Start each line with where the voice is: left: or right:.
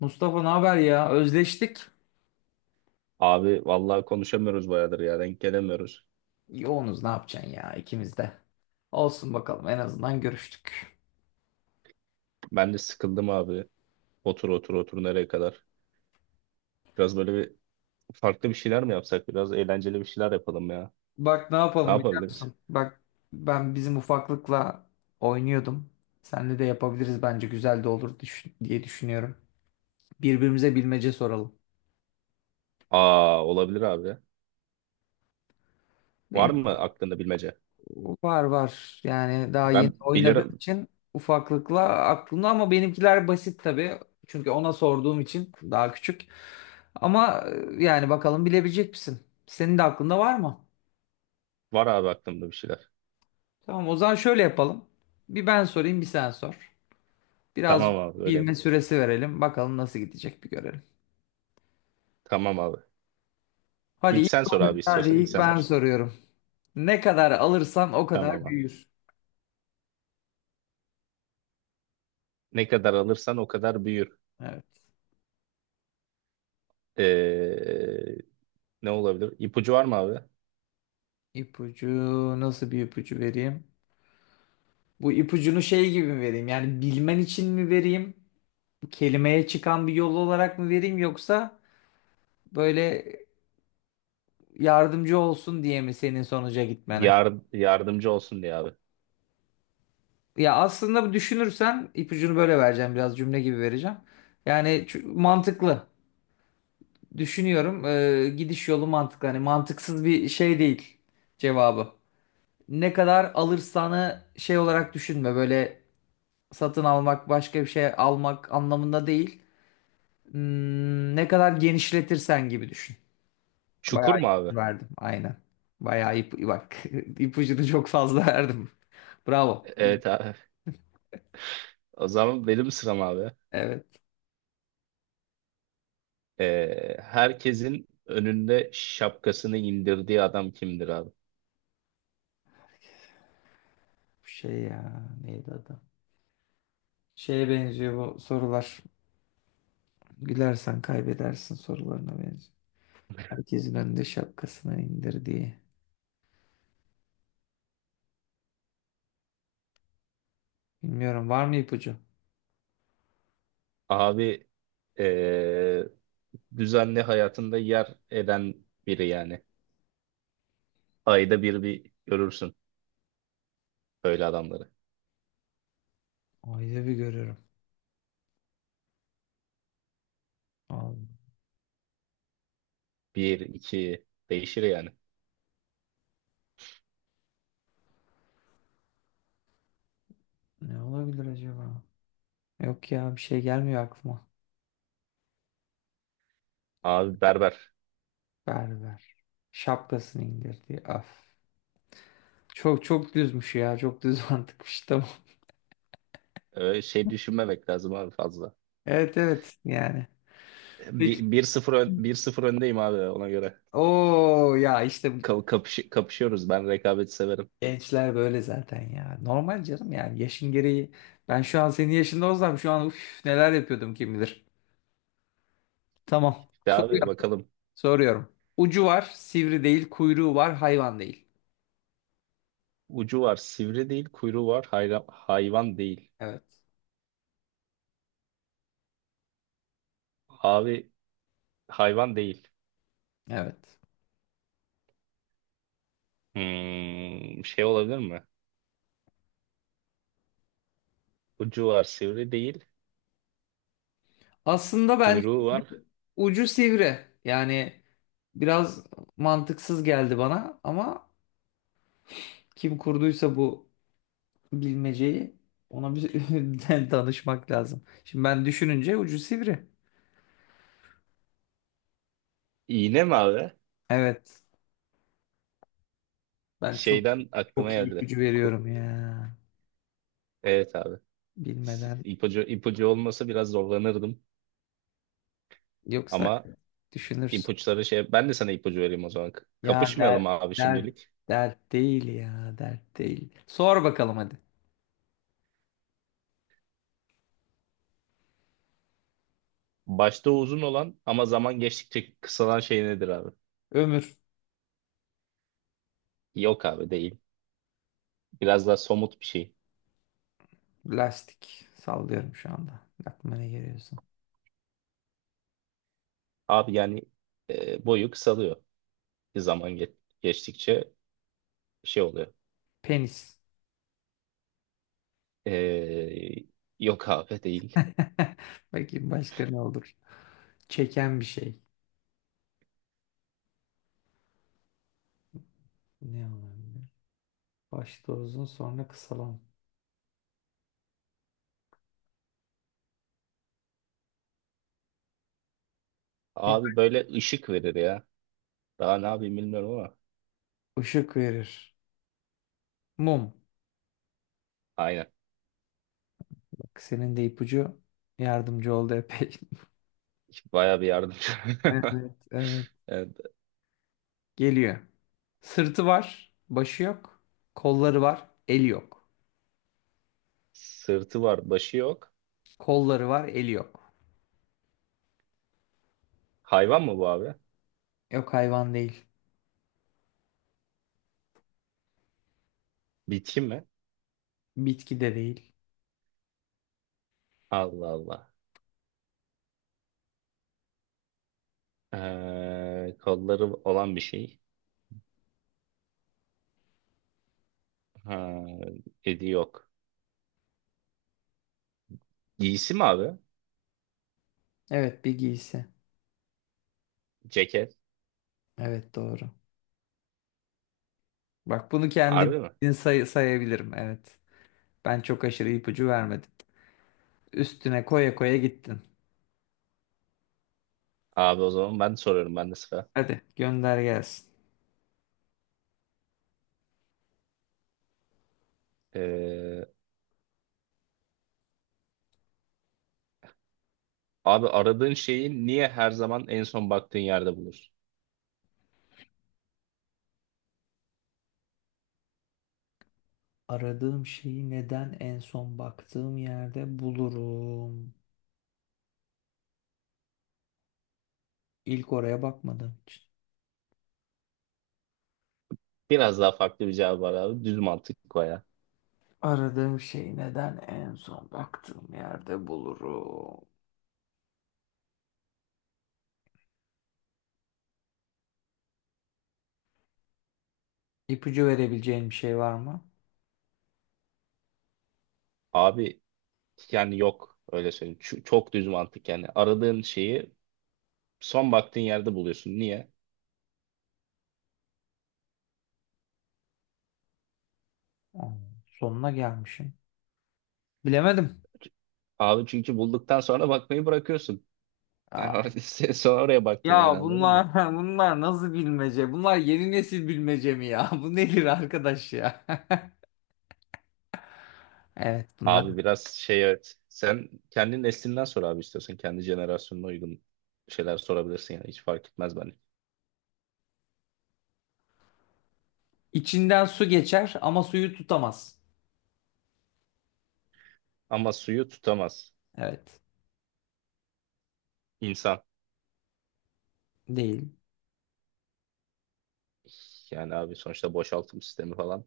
left: Mustafa ne haber ya? Özleştik.
right: Abi vallahi konuşamıyoruz bayağıdır ya, denk gelemiyoruz.
left: Yoğunuz ne yapacaksın ya ikimiz de. Olsun bakalım en azından görüştük.
right: Ben de sıkıldım abi. Otur otur otur, nereye kadar? Biraz böyle bir farklı bir şeyler mi yapsak? Biraz eğlenceli bir şeyler yapalım ya.
left: Bak ne
right: Ne
left: yapalım biliyor
right: yapabiliriz?
left: musun? Bak ben bizim ufaklıkla oynuyordum. Seninle de yapabiliriz bence güzel de olur diye düşünüyorum. Birbirimize bilmece soralım.
right: Aa, olabilir abi. Var
left: Benim
right: mı aklında bilmece?
left: Var var. Yani daha yeni
right: Ben
left: oynadığım
right: bilirim.
left: için ufaklıkla aklımda ama benimkiler basit tabii. Çünkü ona sorduğum için daha küçük. Ama yani bakalım bilebilecek misin? Senin de aklında var mı?
right: Var abi, aklımda bir şeyler.
left: Tamam o zaman şöyle yapalım. Bir ben sorayım bir sen sor. Biraz
right: Tamam abi, öyle mi?
left: bilme süresi verelim. Bakalım nasıl gidecek bir görelim.
right: Tamam abi.
left: Hadi
right: İlk
left: ilk,
right: sen sor abi,
left: hadi
right: istiyorsan ilk
left: ilk
right: sen
left: ben
right: başla.
left: soruyorum. Ne kadar alırsan o kadar
right: Tamam abi.
left: büyür.
right: Ne kadar alırsan o kadar büyür.
left: Evet.
right: Ee, ne olabilir? İpucu var mı abi?
left: İpucu nasıl bir ipucu vereyim? Bu ipucunu şey gibi mi vereyim? Yani bilmen için mi vereyim? Kelimeye çıkan bir yol olarak mı vereyim yoksa böyle yardımcı olsun diye mi senin sonuca gitmene?
right: Yardımcı olsun diye abi.
left: Ya aslında düşünürsen ipucunu böyle vereceğim biraz cümle gibi vereceğim. Yani mantıklı. Düşünüyorum. Gidiş yolu mantıklı. Hani mantıksız bir şey değil cevabı. Ne kadar alırsanı şey olarak düşünme. Böyle satın almak başka bir şey almak anlamında değil. Hmm, ne kadar genişletirsen gibi düşün.
right: Çukur
left: Bayağı
right: mu abi?
left: ipucu verdim. Aynen. Bayağı bak ipucunu çok fazla verdim. Bravo.
right: Evet abi. O zaman benim sıram abi.
left: Evet.
right: Herkesin önünde şapkasını indirdiği adam kimdir abi?
left: Bu şey ya neydi adı? Şeye benziyor bu sorular. Gülersen kaybedersin sorularına benziyor. Herkesin önünde şapkasını indir diye. Bilmiyorum var mı ipucu?
right: Abi ee, düzenli hayatında yer eden biri yani. Ayda bir görürsün böyle adamları.
left: Ayda bir görüyorum. Allah.
right: Bir, iki değişir yani.
left: Ne olabilir acaba? Yok ya bir şey gelmiyor aklıma.
right: Abi berber.
left: Ver ver. Şapkasını indir diye. Af. Çok çok düzmüş ya. Çok düz mantıkmış. Tamam.
right: Öyle şey düşünmemek lazım abi fazla.
left: Evet evet yani. Peki.
right: Bir sıfır öndeyim abi, ona göre.
left: Oo ya işte bu
right: Kapışıyoruz. Ben rekabeti severim.
left: gençler böyle zaten ya. Normal canım yani yaşın gereği. Ben şu an senin yaşında olsam şu an uf, neler yapıyordum kim bilir. Tamam.
right: Ya abi,
left: Soruyorum.
right: bakalım.
left: Soruyorum. Ucu var, sivri değil, kuyruğu var, hayvan değil.
right: Ucu var, sivri değil, kuyruğu var, hayvan değil.
left: Evet.
right: Abi, hayvan değil.
left: Evet.
right: Şey olabilir mi? Ucu var, sivri değil,
left: Aslında bence
right: kuyruğu var.
left: ucu sivri. Yani biraz mantıksız geldi bana ama kim kurduysa bu bilmeceyi ona bir danışmak lazım. Şimdi ben düşününce ucu sivri.
right: İğne mi abi?
left: Evet. Ben çok
right: Şeyden aklıma
left: çok iyi
right: geldi.
left: ipucu veriyorum ya.
right: Evet abi.
left: Bilmeden.
right: İpucu olmasa biraz zorlanırdım.
left: Yoksa
right: Ama
left: düşünürsün.
right: ipuçları şey. Ben de sana ipucu vereyim o zaman.
left: Ya
right: Kapışmayalım
left: dert
right: abi
left: dert
right: şimdilik.
left: dert değil ya. Dert değil. Sor bakalım hadi.
right: Başta uzun olan ama zaman geçtikçe kısalan şey nedir abi?
left: Ömür.
right: Yok abi, değil. Biraz daha somut bir şey.
left: Lastik. Sallıyorum şu anda. Aklıma ne geliyorsa.
right: Abi yani boyu kısalıyor. Bir zaman geçtikçe şey oluyor.
left: Penis.
right: E, yok abi, değil.
left: Bakayım başka ne olur. Çeken bir şey. Ne olabilir? Başta uzun sonra kısalan.
right: Abi, böyle ışık verir ya. Daha ne yapayım, bilmiyorum ama.
left: Işık verir. Mum.
right: Aynen.
left: Bak senin de ipucu yardımcı oldu epey.
right: Baya bir yardımcı.
left: Evet, evet.
right: Evet.
left: Geliyor. Sırtı var, başı yok. Kolları var, eli yok.
right: Sırtı var, başı yok.
left: Kolları var, eli yok.
right: Hayvan mı bu abi?
left: Yok hayvan değil.
right: Bitki mi?
left: Bitki de değil.
right: Allah Allah. Kolları olan bir şey. Ha, dedi yok. Giysi mi abi?
left: Evet bir giysi.
right: Ceket.
left: Evet doğru. Bak bunu kendim
right: Harbi mi?
left: sayabilirim. Evet. Ben çok aşırı ipucu vermedim. Üstüne koya koya gittin.
right: Abi o zaman ben soruyorum, ben de sıra.
left: Hadi gönder gelsin.
right: E, Abi, aradığın şeyi niye her zaman en son baktığın yerde bulursun?
left: Aradığım şeyi neden en son baktığım yerde bulurum? İlk oraya bakmadığım için.
right: Biraz daha farklı bir cevap var abi. Düz mantık o ya.
left: Aradığım şeyi neden en son baktığım yerde bulurum? İpucu verebileceğin bir şey var mı?
right: Abi yani yok, öyle söyleyeyim. Çok düz mantık yani. Aradığın şeyi son baktığın yerde buluyorsun. Niye?
left: Aa, sonuna gelmişim. Bilemedim.
right: Abi çünkü bulduktan sonra bakmayı bırakıyorsun.
left: Aa,
right: Sen sonra oraya baktın yani,
left: ya
right: anladın mı?
left: bunlar bunlar nasıl bilmece? Bunlar yeni nesil bilmece mi ya? Bu nedir arkadaş ya? Evet bunlar.
right: Abi biraz şey, evet. Sen kendi neslinden sor abi istiyorsan. Kendi jenerasyonuna uygun şeyler sorabilirsin yani. Hiç fark etmez bence.
left: İçinden su geçer ama suyu tutamaz.
right: Ama suyu tutamaz
left: Evet.
right: insan.
left: Değil.
right: Yani abi sonuçta boşaltım sistemi falan.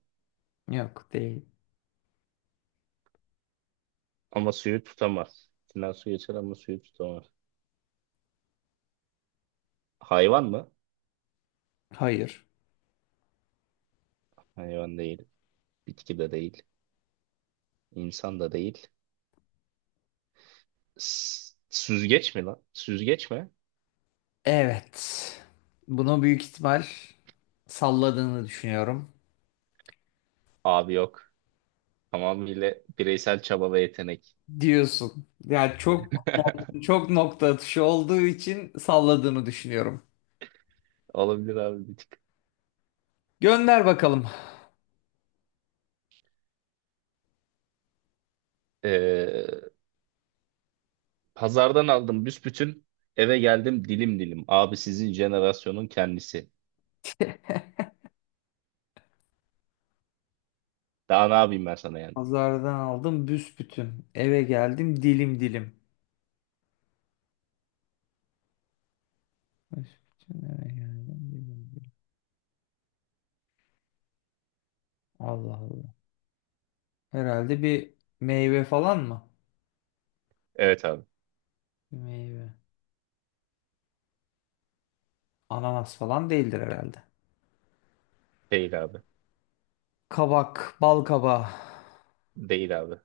left: Yok değil.
right: Ama suyu tutamaz. İçinden su geçer ama suyu tutamaz. Hayvan mı?
left: Hayır.
right: Hayvan değil. Bitki de değil. İnsan da değil. Süzgeç mi lan? Süzgeç mi?
left: Evet. Bunu büyük ihtimal salladığını düşünüyorum.
right: Abi yok. Tamamıyla bireysel çaba ve yetenek.
left: Diyorsun. Yani çok çok nokta atışı olduğu için salladığını düşünüyorum.
right: Olabilir abi, bir tık.
left: Gönder bakalım.
right: Ee, pazardan aldım büsbütün. Eve geldim dilim dilim. Abi sizin jenerasyonun kendisi. Daha ne yapayım ben sana yani?
left: Pazardan aldım büsbütün. Eve geldim dilim dilim. Büsbütün eve geldim dilim dilim. Allah Allah. Herhalde bir meyve falan mı?
right: Evet abi.
left: Bir meyve. Ananas falan değildir herhalde.
right: Değil abi.
left: Kabak, bal kabağı.
right: Değil abi.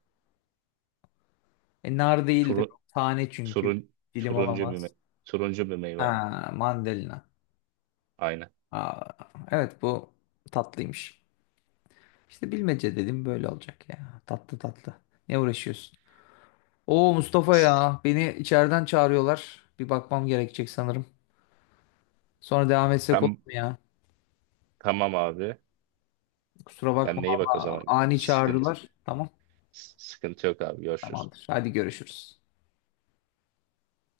left: Nar değildir.
right: Turun,
left: Tane çünkü. Dilim
right: Turuncu bir
left: olamaz.
right: meyve. Turuncu bir meyve abi.
left: Ha, mandalina.
right: Aynen.
left: Aa, evet bu tatlıymış. İşte bilmece dedim böyle olacak ya. Tatlı tatlı. Ne uğraşıyorsun? Oo Mustafa
right: S-
left: ya beni içeriden çağırıyorlar. Bir bakmam gerekecek sanırım. Sonra devam etsek olur
right: Tam,
left: mu ya?
right: tamam abi.
left: Kusura bakma
right: Kendine iyi bak o
left: ama
right: zaman.
left: ani çağırdılar. Tamam
right: Sıkıntı yok abi. Görüşürüz.
left: tamamdır. Hadi görüşürüz.